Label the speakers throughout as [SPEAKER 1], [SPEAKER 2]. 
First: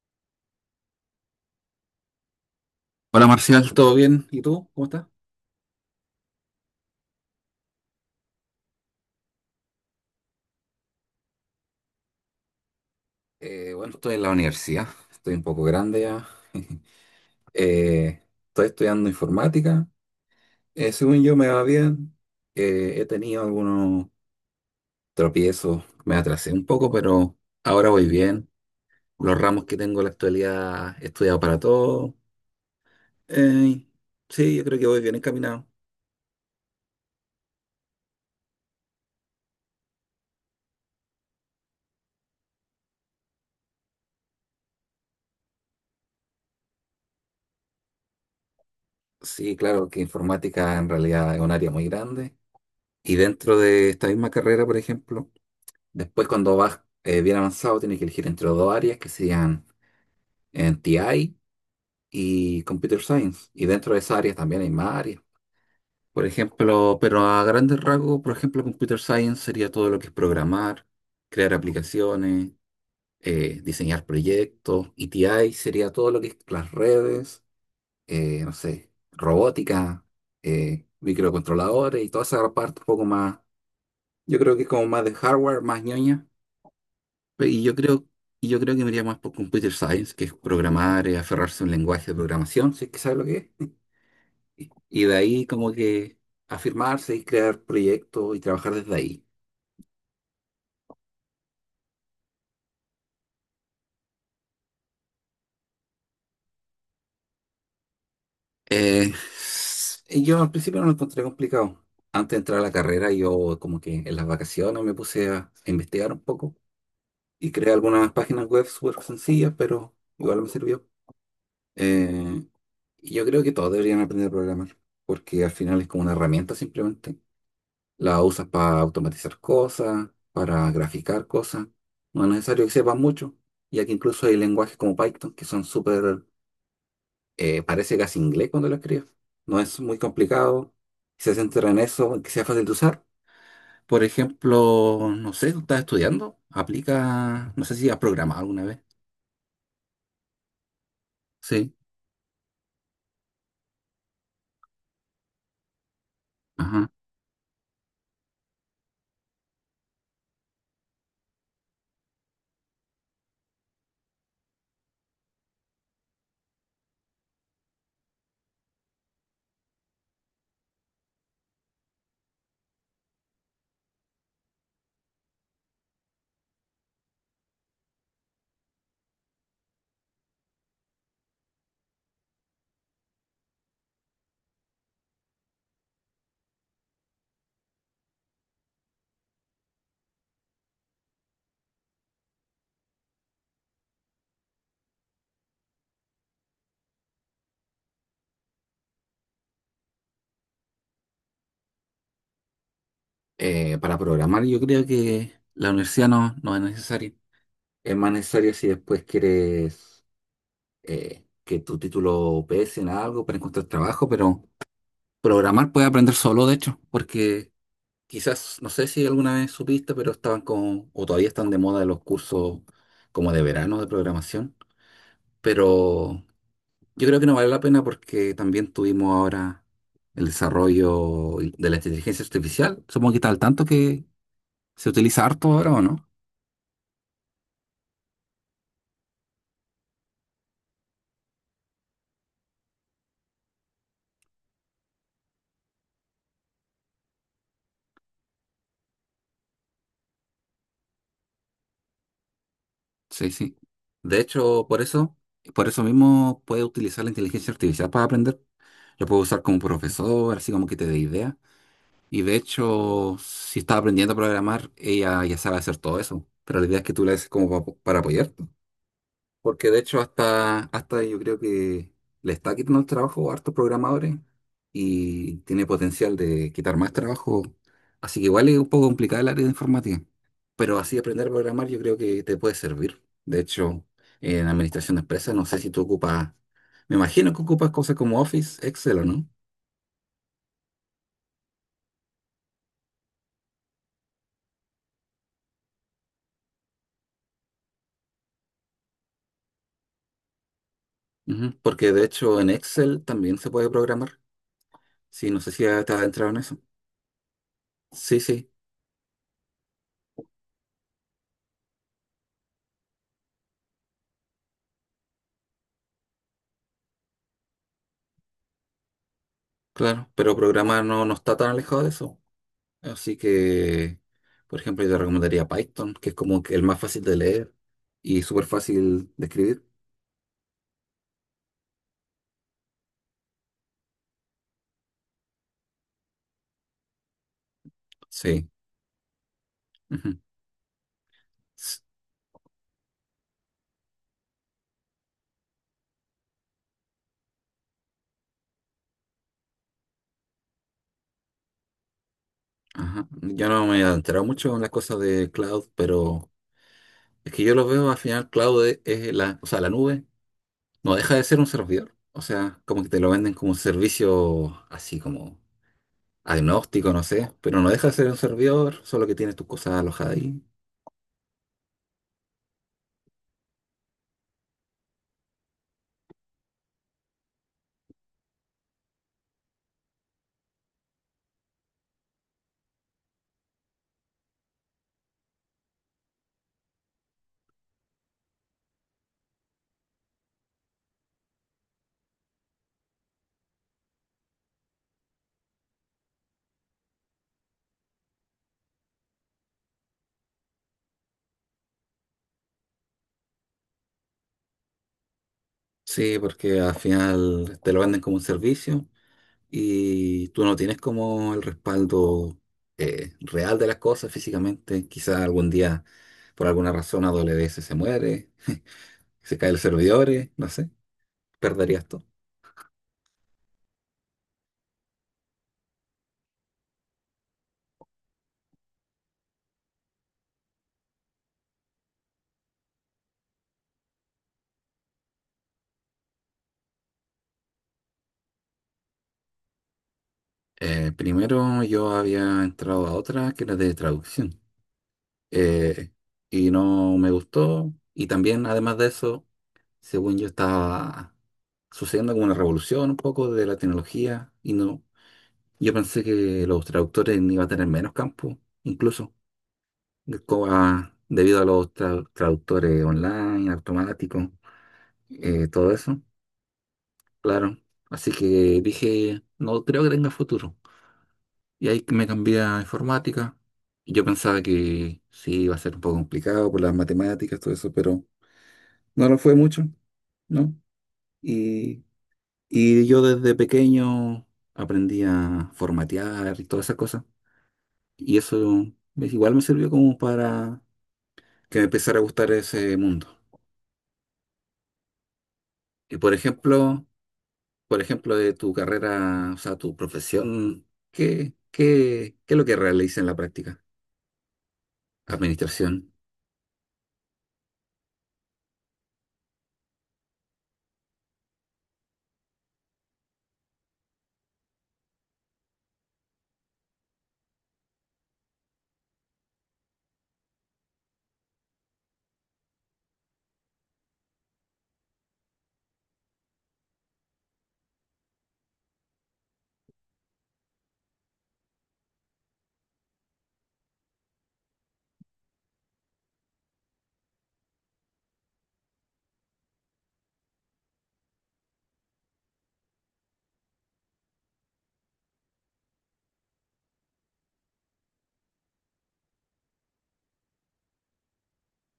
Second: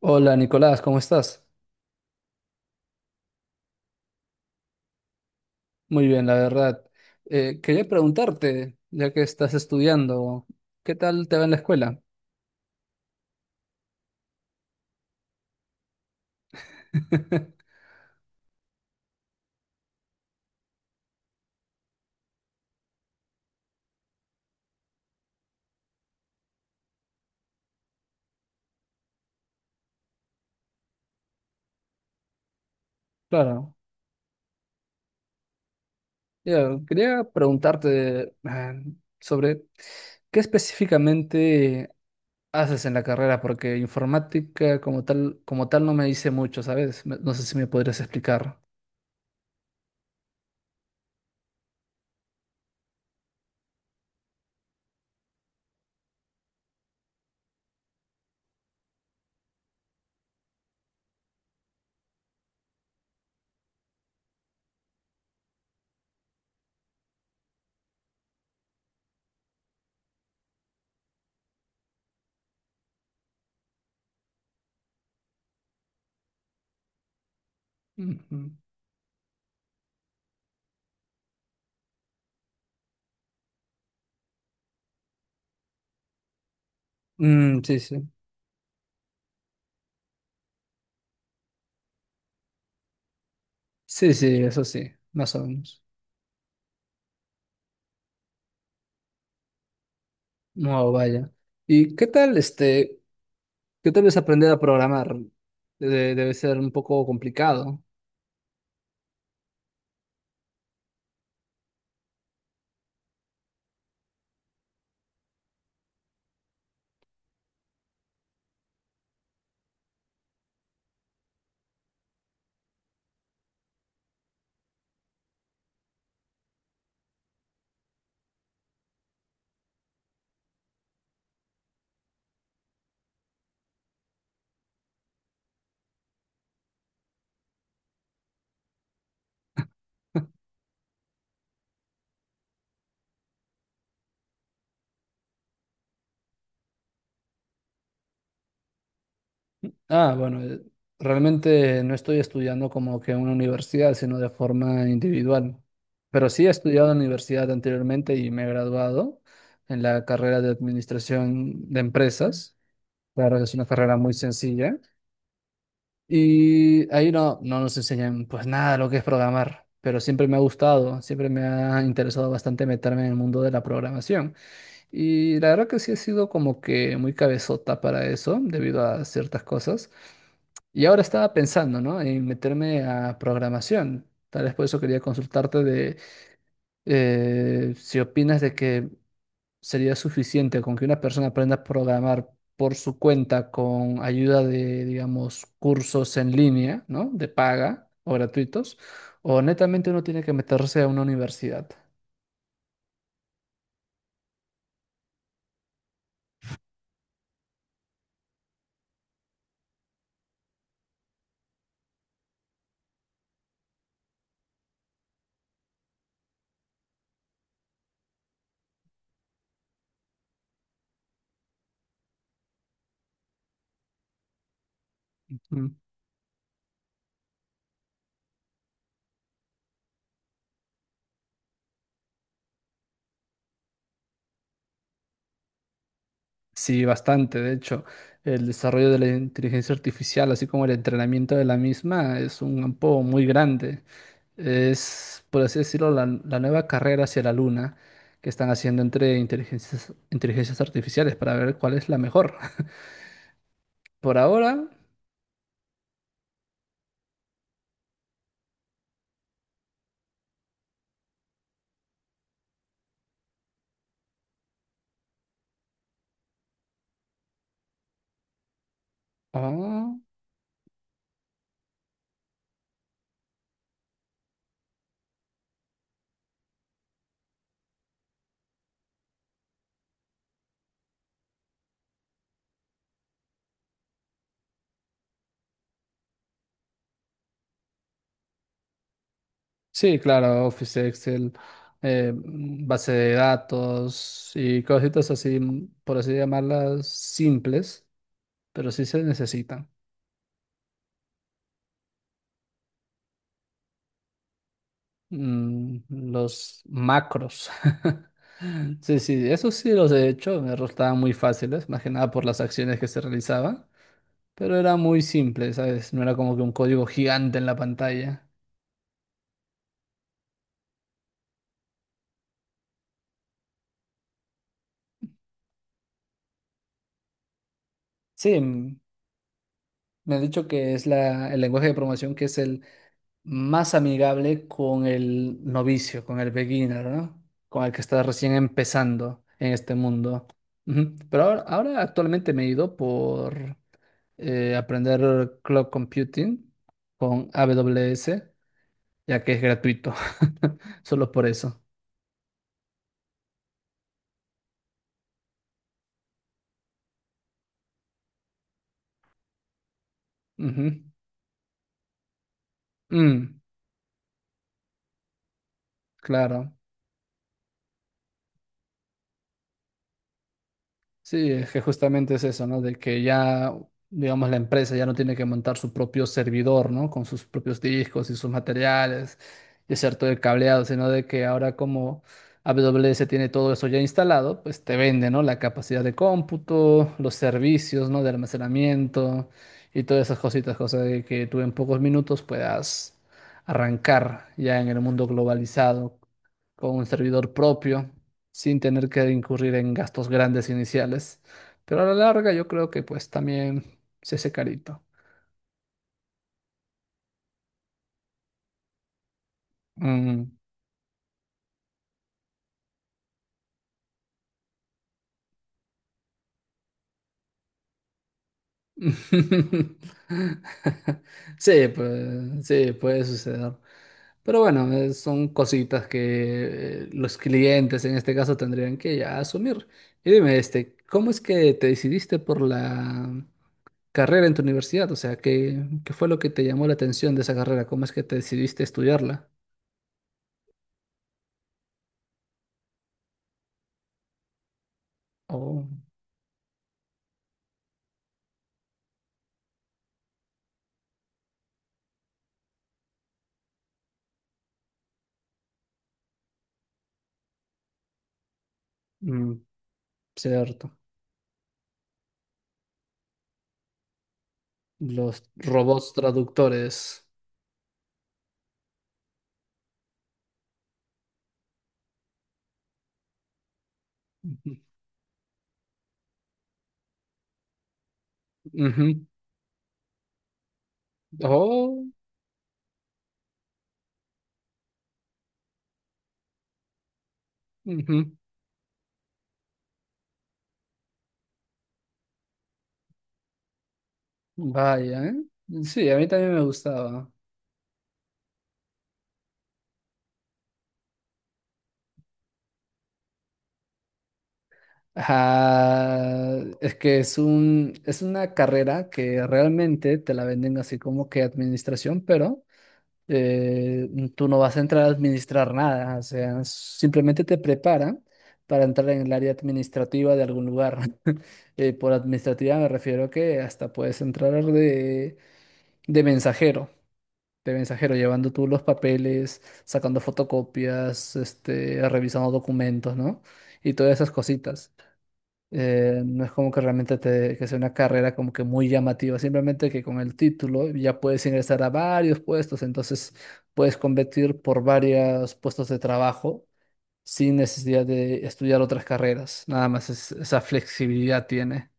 [SPEAKER 1] Hola Nicolás, ¿cómo estás?
[SPEAKER 2] Hola Marcial, ¿todo bien? ¿Y tú? ¿Cómo estás?
[SPEAKER 1] Muy bien, la verdad. Quería preguntarte, ya que estás estudiando, ¿qué tal te va en la escuela?
[SPEAKER 2] Bueno, Estoy en la universidad, estoy un poco grande ya. Eh, Estoy estudiando informática. Según yo me va bien. He tenido algunos tropiezos, me atrasé un poco, pero ahora voy bien. Los ramos que tengo en la actualidad he estudiado para todo.
[SPEAKER 1] Claro,
[SPEAKER 2] Eh, sí, yo creo que voy bien encaminado.
[SPEAKER 1] ya, quería preguntarte sobre qué específicamente haces en la carrera, porque informática como tal no me dice mucho, ¿sabes? No sé si me podrías explicar.
[SPEAKER 2] Sí, claro que informática en realidad es un área muy grande. Y dentro de esta misma carrera, por ejemplo, después, cuando vas bien avanzado, tienes que elegir entre dos áreas que serían en TI y Computer Science. Y dentro de esas áreas también hay más áreas. Por ejemplo, pero a grandes rasgos, por ejemplo, Computer Science sería todo lo que es programar, crear aplicaciones, diseñar proyectos. Y TI sería todo lo que es las redes,
[SPEAKER 1] Ujú.
[SPEAKER 2] no sé, robótica, microcontroladores y toda esa parte un poco más, yo creo que es como más de hardware, más ñoña. Pe-
[SPEAKER 1] Mm,
[SPEAKER 2] Y yo
[SPEAKER 1] sí,
[SPEAKER 2] creo,
[SPEAKER 1] sí.
[SPEAKER 2] y yo creo que me iría más por Computer Science, que es programar, aferrarse a un lenguaje de programación, si es que sabe lo que es.
[SPEAKER 1] Sí, sí, eso sí,
[SPEAKER 2] Y de
[SPEAKER 1] más o
[SPEAKER 2] ahí como
[SPEAKER 1] menos.
[SPEAKER 2] que afirmarse y crear proyectos y trabajar desde ahí.
[SPEAKER 1] No, vaya. ¿Y qué tal este? Que tal vez aprender a programar debe ser un poco complicado.
[SPEAKER 2] Y yo al principio no lo encontré complicado. Antes de entrar a la carrera, yo como que en las vacaciones me puse a investigar un poco y creé algunas páginas web súper sencillas, pero igual me sirvió. Eh, y yo creo que todos deberían aprender a programar, porque al final es como una herramienta simplemente. La usas para automatizar cosas, para graficar cosas. No es necesario que sepas mucho, ya que incluso hay lenguajes como Python que son súper, parece casi inglés cuando lo escribes. No es muy complicado, si se centra en eso, en que sea fácil de usar. Por ejemplo, no sé, tú estás estudiando, aplica, no sé si has programado alguna vez.
[SPEAKER 1] Ah, bueno,
[SPEAKER 2] Sí,
[SPEAKER 1] realmente no estoy estudiando como que en una universidad, sino de forma individual. Pero sí he
[SPEAKER 2] ajá.
[SPEAKER 1] estudiado en la universidad anteriormente y me he graduado en la carrera de administración de empresas. Claro, es una carrera muy sencilla. Y ahí no nos enseñan pues nada de lo que es programar, pero siempre me ha gustado, siempre me ha interesado bastante meterme en el mundo de la programación. Y la verdad que sí he sido como que muy cabezota para eso, debido a ciertas cosas. Y ahora estaba pensando, ¿no? En meterme a programación. Tal vez por eso quería consultarte de si opinas de que sería suficiente con que una persona aprenda a programar por su cuenta con ayuda de, digamos, cursos en línea, ¿no? De paga o gratuitos, o netamente uno tiene que meterse a una universidad.
[SPEAKER 2] Para programar yo creo que la universidad no es necesaria. Es más necesario si después quieres que tu título pese en algo para encontrar trabajo, pero programar puedes aprender solo, de hecho, porque quizás, no sé si alguna vez supiste, pero estaban con, o todavía están de moda los cursos como de verano de programación, pero yo creo que no vale la pena porque también tuvimos ahora el desarrollo de la inteligencia artificial, supongo que está al tanto que se utiliza harto ahora, ¿o no?
[SPEAKER 1] Sí, bastante. De hecho, el desarrollo de la inteligencia artificial, así como el entrenamiento de la misma, es un campo muy grande. Es, por así decirlo, la nueva carrera hacia la luna que están haciendo entre inteligencias artificiales para ver cuál es la mejor.
[SPEAKER 2] Sí, sí.
[SPEAKER 1] Por
[SPEAKER 2] De
[SPEAKER 1] ahora,
[SPEAKER 2] hecho, por eso mismo puedes utilizar la inteligencia artificial para aprender. Lo puedes usar como profesor, así como que te dé ideas. Y de hecho, si estás aprendiendo a programar, ella ya sabe hacer todo eso. Pero la idea es que tú la haces como para apoyarte. Porque de
[SPEAKER 1] ah,
[SPEAKER 2] hecho hasta yo creo que le está quitando el trabajo a hartos programadores y tiene potencial de quitar más trabajo. Así que igual es un poco complicada el área de informática. Pero así aprender a programar yo creo que te puede servir. De hecho, en administración de empresas no sé si tú ocupas, me imagino que ocupas cosas como Office, Excel o no.
[SPEAKER 1] sí, claro, Office, Excel, base de datos y cositas así, por así llamarlas, simples, pero sí se necesitan.
[SPEAKER 2] Ujú, porque de hecho en Excel también se puede programar. Sí, no sé si
[SPEAKER 1] Mm,
[SPEAKER 2] ya te has entrado en eso.
[SPEAKER 1] los macros.
[SPEAKER 2] Sí, sí,
[SPEAKER 1] Sí, sí, eso sí los he hecho, me resultaban muy fáciles, más que nada por las acciones que se realizaban, pero era muy simple, ¿sabes? No era como que un código gigante en la pantalla.
[SPEAKER 2] claro. Pero programar no está tan alejado de eso. Así que, por ejemplo, yo te recomendaría Python, que es como que el más fácil de leer y
[SPEAKER 1] Sí,
[SPEAKER 2] súper
[SPEAKER 1] mm,
[SPEAKER 2] fácil de escribir.
[SPEAKER 1] me han dicho que es la, el lenguaje de programación que es el más amigable con el novicio, con el beginner, ¿no? Con el que está recién
[SPEAKER 2] Sí,
[SPEAKER 1] empezando en este
[SPEAKER 2] ujú.
[SPEAKER 1] mundo. Ujú. Pero ahora,
[SPEAKER 2] S-
[SPEAKER 1] ahora actualmente me he ido por aprender cloud computing con AWS, ya que es gratuito, solo por eso.
[SPEAKER 2] Ajá. Yo no me he enterado mucho en las cosas de cloud, pero es que yo lo veo al final, cloud es la, o sea, la nube
[SPEAKER 1] Ujú.
[SPEAKER 2] no deja de ser un servidor. O sea, como que te lo venden
[SPEAKER 1] Mm,
[SPEAKER 2] como un servicio así como
[SPEAKER 1] claro.
[SPEAKER 2] agnóstico, no sé, pero no deja de ser un servidor, solo que tienes tus cosas alojadas ahí.
[SPEAKER 1] Sí, es que justamente es eso, ¿no? De que ya, digamos, la empresa ya no tiene que montar su propio servidor, ¿no? Con sus propios discos y sus materiales y hacer todo el cableado, sino de que ahora como AWS tiene todo eso ya instalado, pues te vende, ¿no? La capacidad de cómputo, los servicios, ¿no? De almacenamiento y todas esas cositas, cosas de que tú en pocos minutos puedas arrancar ya en el mundo globalizado con un servidor propio sin tener que incurrir en gastos grandes iniciales. Pero a la larga yo creo que pues también se hace carito.
[SPEAKER 2] Sí, porque al final te lo venden como un servicio y
[SPEAKER 1] Mm.
[SPEAKER 2] tú no tienes como el respaldo real de las cosas físicamente. Quizás algún día, por alguna razón, AWS se muere, se caen los servidores, no sé,
[SPEAKER 1] Sí,
[SPEAKER 2] perderías todo.
[SPEAKER 1] pues, sí, puede suceder. Pero bueno, son cositas que los clientes en este caso tendrían que ya asumir. Y dime, este, ¿cómo es que te decidiste por la carrera en tu universidad? O sea, ¿qué, qué fue lo que te llamó la atención de esa carrera? ¿Cómo es que te decidiste estudiarla?
[SPEAKER 2] Primero yo había entrado a otra que era de traducción
[SPEAKER 1] Oh,
[SPEAKER 2] eh, y no me gustó. Y también, además de eso, según yo estaba sucediendo como una revolución un poco de la tecnología y no, yo pensé que los traductores iban a tener menos campo incluso.
[SPEAKER 1] mm,
[SPEAKER 2] co-
[SPEAKER 1] cierto.
[SPEAKER 2] Debido a los traductores online, automáticos,
[SPEAKER 1] Los
[SPEAKER 2] todo
[SPEAKER 1] robots
[SPEAKER 2] eso,
[SPEAKER 1] traductores.
[SPEAKER 2] claro. Así que dije, no creo que tenga futuro. Y ahí me cambié a informática. Y yo pensaba
[SPEAKER 1] Ujú.
[SPEAKER 2] que sí, iba a ser un poco complicado por las matemáticas, todo eso, pero
[SPEAKER 1] Ujú.
[SPEAKER 2] no lo fue mucho, ¿no? Y,
[SPEAKER 1] Oh,
[SPEAKER 2] y yo desde pequeño aprendí a formatear y todas esas cosas.
[SPEAKER 1] ujú.
[SPEAKER 2] Y eso igual me sirvió como para que me empezara a gustar ese mundo.
[SPEAKER 1] Vaya, ¿eh? Sí, a
[SPEAKER 2] Y
[SPEAKER 1] mí también me gustaba.
[SPEAKER 2] por ejemplo, de tu carrera, o sea, tu profesión, ¿ qué es lo que realiza en la práctica? Administración.
[SPEAKER 1] Ah, es que es es una carrera que realmente te la venden así como que administración, pero eh, tú no vas a entrar a administrar nada, o sea, simplemente te preparan para entrar en el área administrativa de algún lugar. Por administrativa me refiero que hasta puedes entrar de mensajero, de mensajero, llevando tú los papeles, sacando fotocopias, este, revisando documentos, ¿no? Y todas esas cositas. No es como que realmente te, que sea una carrera como que muy llamativa, simplemente que con el título ya puedes ingresar a varios puestos, entonces puedes competir por varios puestos de trabajo sin necesidad de estudiar otras carreras. Nada más esa flexibilidad tiene.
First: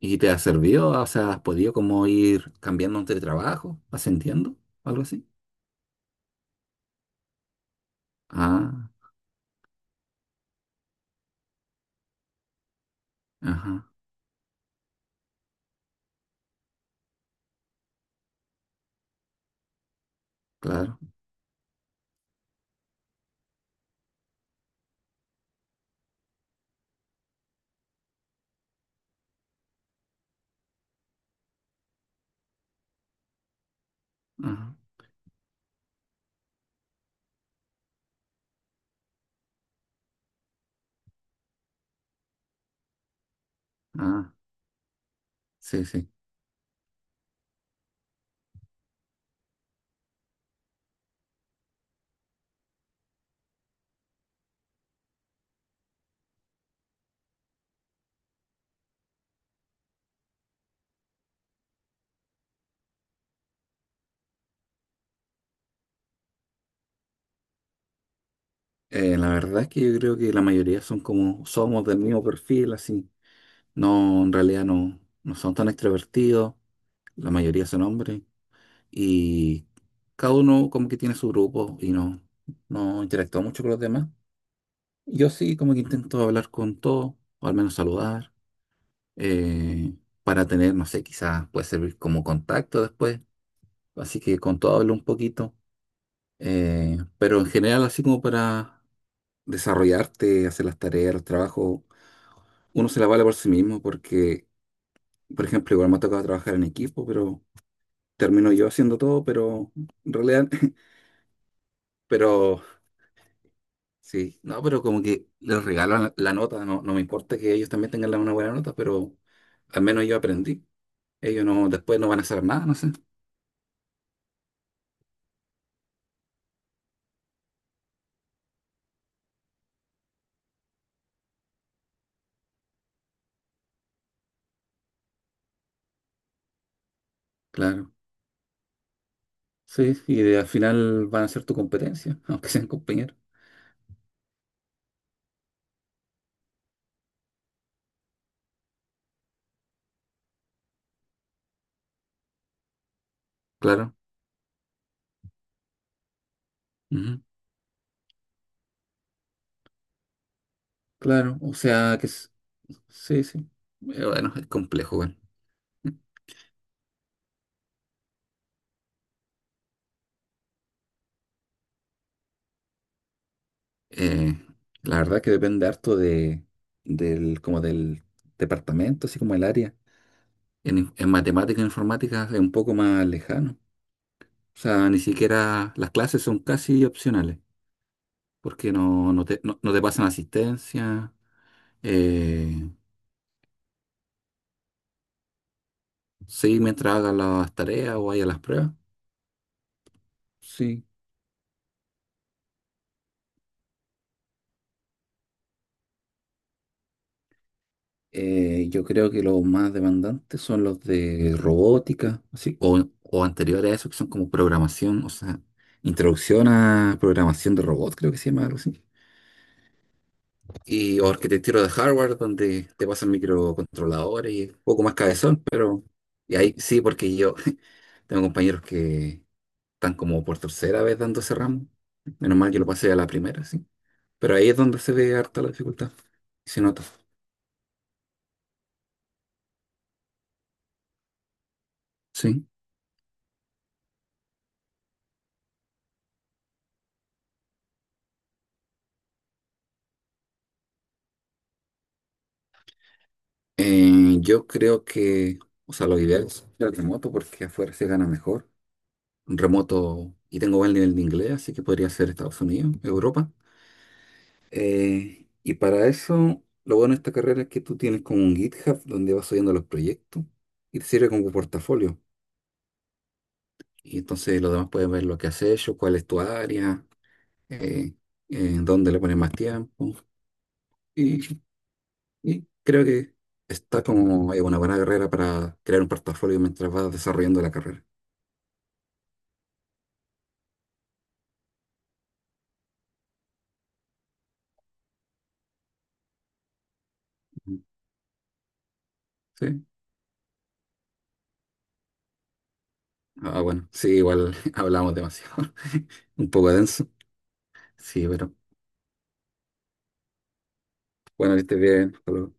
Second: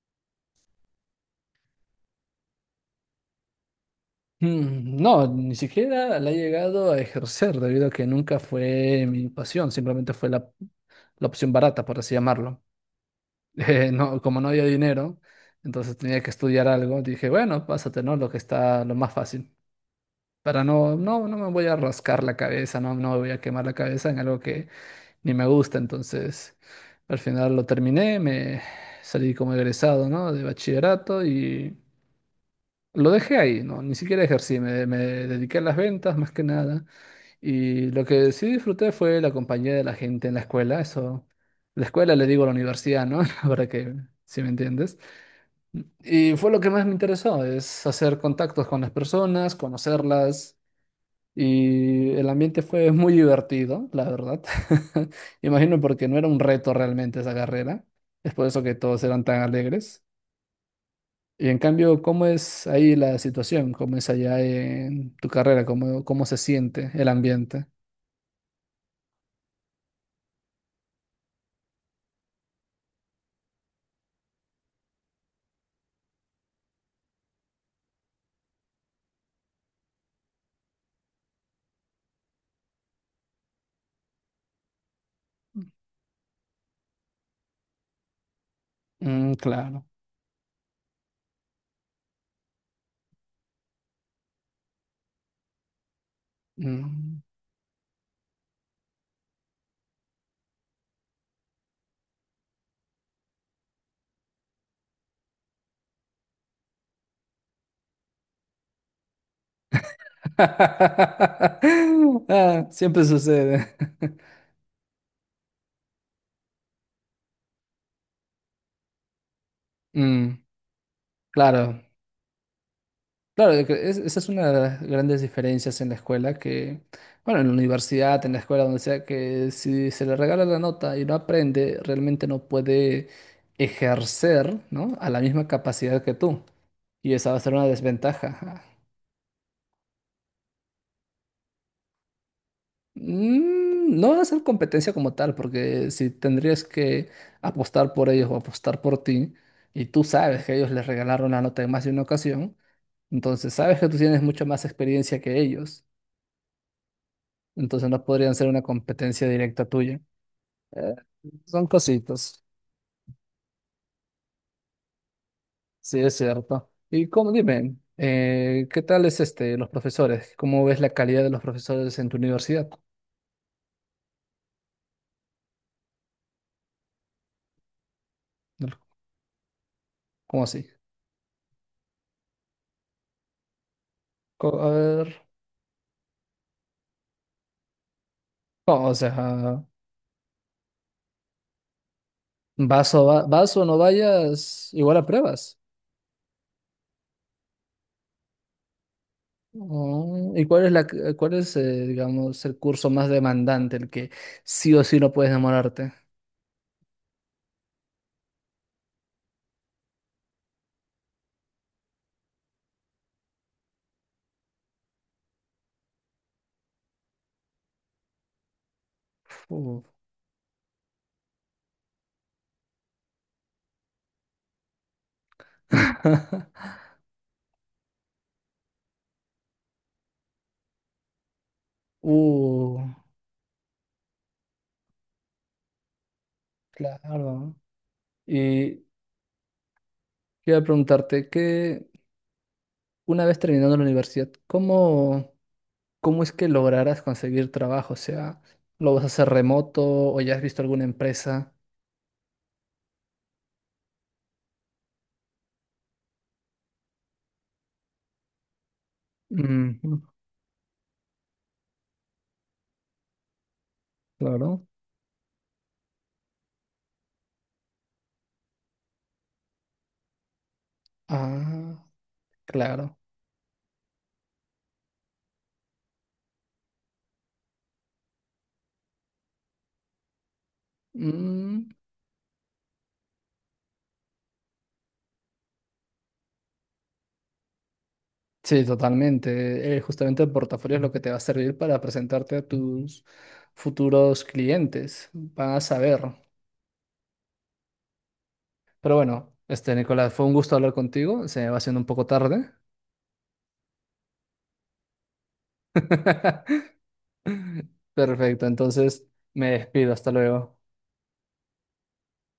[SPEAKER 2] ¿Y te ha servido? O sea, ¿has podido como ir cambiando de trabajo, ascendiendo,
[SPEAKER 1] Mm,
[SPEAKER 2] algo
[SPEAKER 1] no,
[SPEAKER 2] así?
[SPEAKER 1] ni siquiera la he llegado a ejercer debido a que nunca
[SPEAKER 2] Ah,
[SPEAKER 1] fue mi pasión, simplemente fue la opción barata, por así llamarlo.
[SPEAKER 2] ajá,
[SPEAKER 1] No, como no había dinero, entonces tenía que estudiar algo, dije, bueno, pásate, ¿no? Lo que está lo más fácil. Para
[SPEAKER 2] claro,
[SPEAKER 1] no me voy a rascar la cabeza, no me voy a quemar la cabeza en algo que ni me gusta. Entonces, al final lo terminé, me salí como egresado, ¿no? De bachillerato y lo dejé ahí, ¿no? Ni siquiera ejercí,
[SPEAKER 2] ajá,
[SPEAKER 1] me dediqué a las ventas más que nada. Y lo que sí disfruté fue la compañía de la gente en la escuela, eso, la escuela le digo a la universidad, ¿no? Para que,
[SPEAKER 2] ah,
[SPEAKER 1] si me entiendes.
[SPEAKER 2] sí, sí.
[SPEAKER 1] Y fue lo que más me interesó, es hacer contactos con las personas, conocerlas, y el ambiente fue muy divertido, la verdad. Imagino porque no era un reto realmente esa carrera, es por eso que todos eran tan alegres. Y en cambio, ¿cómo es ahí la situación? ¿Cómo es allá en tu carrera? ¿Cómo, cómo se siente el ambiente?
[SPEAKER 2] La verdad es que yo creo que la mayoría son como, somos del mismo perfil, así. No, en realidad no son tan extrovertidos, la mayoría son hombres. Y cada uno como que tiene su grupo y no, no interactúa mucho con los demás. Yo sí como que intento hablar con todos, o al menos saludar,
[SPEAKER 1] Mm, claro.
[SPEAKER 2] eh, para tener, no sé, quizás puede servir como contacto después, así que con todo hablo un poquito,
[SPEAKER 1] Mm.
[SPEAKER 2] pero en general así como para desarrollarte, hacer las tareas, los trabajos, uno se la vale por sí mismo porque, por ejemplo, igual me ha tocado trabajar en equipo, pero termino yo haciendo todo, pero en realidad… Pero
[SPEAKER 1] Ah, siempre sucede.
[SPEAKER 2] sí, no, pero como que les regalan la nota, no me importa que ellos también tengan una buena nota, pero al menos yo
[SPEAKER 1] Mm,
[SPEAKER 2] aprendí. Ellos no,
[SPEAKER 1] claro,
[SPEAKER 2] después no van a hacer nada, no sé.
[SPEAKER 1] claro, yo esa es una de las grandes diferencias en la escuela que, bueno, en la universidad, en la escuela, donde sea, que si se le regala la nota y no aprende, realmente no puede ejercer, ¿no? A la misma capacidad que tú. Y esa va a ser una
[SPEAKER 2] Claro.
[SPEAKER 1] desventaja.
[SPEAKER 2] Sí, y al final van a ser tu competencia, aunque sean compañeros.
[SPEAKER 1] Mm, no va a ser competencia como tal, porque si tendrías que apostar por ellos o apostar por ti, y tú sabes que ellos les regalaron la nota en más de una ocasión, entonces sabes que
[SPEAKER 2] Claro,
[SPEAKER 1] tú tienes mucha más experiencia que ellos,
[SPEAKER 2] ujú,
[SPEAKER 1] entonces no podrían ser una competencia directa tuya. Eh,
[SPEAKER 2] claro, o
[SPEAKER 1] son
[SPEAKER 2] sea que
[SPEAKER 1] cositas,
[SPEAKER 2] sí, sí. Bueno, es complejo, bueno.
[SPEAKER 1] sí es cierto. Y como dime, ¿qué tal es este, los profesores? ¿Cómo ves la calidad de los profesores en tu universidad?
[SPEAKER 2] Eh, la verdad que depende harto de, del, como del departamento, así como el área.
[SPEAKER 1] ¿Cómo así?
[SPEAKER 2] En matemática e informática es un poco más lejano. O
[SPEAKER 1] A
[SPEAKER 2] sea, ni
[SPEAKER 1] ver,
[SPEAKER 2] siquiera las clases son casi opcionales, porque
[SPEAKER 1] no, o sea...
[SPEAKER 2] no te pasan asistencia. eh,
[SPEAKER 1] Vas o no vayas, igual a pruebas.
[SPEAKER 2] sí, mientras hagas las tareas o haya las pruebas.
[SPEAKER 1] Oh, ¿y cuál es
[SPEAKER 2] Sí.
[SPEAKER 1] cuál es, digamos, el curso más demandante, el que sí o sí no puedes demorarte?
[SPEAKER 2] Yo creo que los más demandantes son los de robótica, así, o anteriores a eso, que son como programación, o sea, introducción a programación de robot, creo que se llama algo así.
[SPEAKER 1] Uh.
[SPEAKER 2] Y o arquitectura de hardware, donde te pasan microcontroladores y un poco más cabezón, pero. Y ahí sí, porque yo tengo compañeros que están como por tercera vez dando ese ramo. Menos mal yo lo
[SPEAKER 1] Uh,
[SPEAKER 2] pasé a la primera, sí. Pero ahí es donde se ve harta la dificultad y se nota.
[SPEAKER 1] claro. Y quería preguntarte que
[SPEAKER 2] Sí.
[SPEAKER 1] una vez terminando la universidad, ¿cómo, cómo es que lograrás conseguir trabajo? O sea, ¿lo vas a hacer remoto o ya has visto alguna empresa?
[SPEAKER 2] Yo creo que, o sea, lo ideal es el remoto porque afuera se gana mejor. Un
[SPEAKER 1] Ujú,
[SPEAKER 2] remoto, y tengo buen nivel de inglés, así que podría ser Estados Unidos, Europa.
[SPEAKER 1] claro.
[SPEAKER 2] Y para eso, lo bueno de esta carrera es que tú tienes como un GitHub donde vas subiendo los proyectos y te sirve como
[SPEAKER 1] Ah,
[SPEAKER 2] portafolio.
[SPEAKER 1] claro.
[SPEAKER 2] Y entonces los demás pueden ver lo que has hecho, cuál es tu área, eh, dónde le pones más tiempo. Y,
[SPEAKER 1] Mm,
[SPEAKER 2] y creo que está como una buena carrera para crear un portafolio mientras vas desarrollando la carrera.
[SPEAKER 1] sí, totalmente. Justamente el portafolio es lo que te va a servir para presentarte a tus futuros clientes. Van a saber.
[SPEAKER 2] Ujú.
[SPEAKER 1] Pero bueno,
[SPEAKER 2] Sí,
[SPEAKER 1] este, Nicolás, fue un gusto hablar contigo. Se me va haciendo un poco tarde.
[SPEAKER 2] ah, bueno, sí, igual hablamos demasiado, un poco denso. Sí, pero
[SPEAKER 1] Perfecto, entonces me despido. Hasta luego.
[SPEAKER 2] bueno, que estés bien. Hasta luego.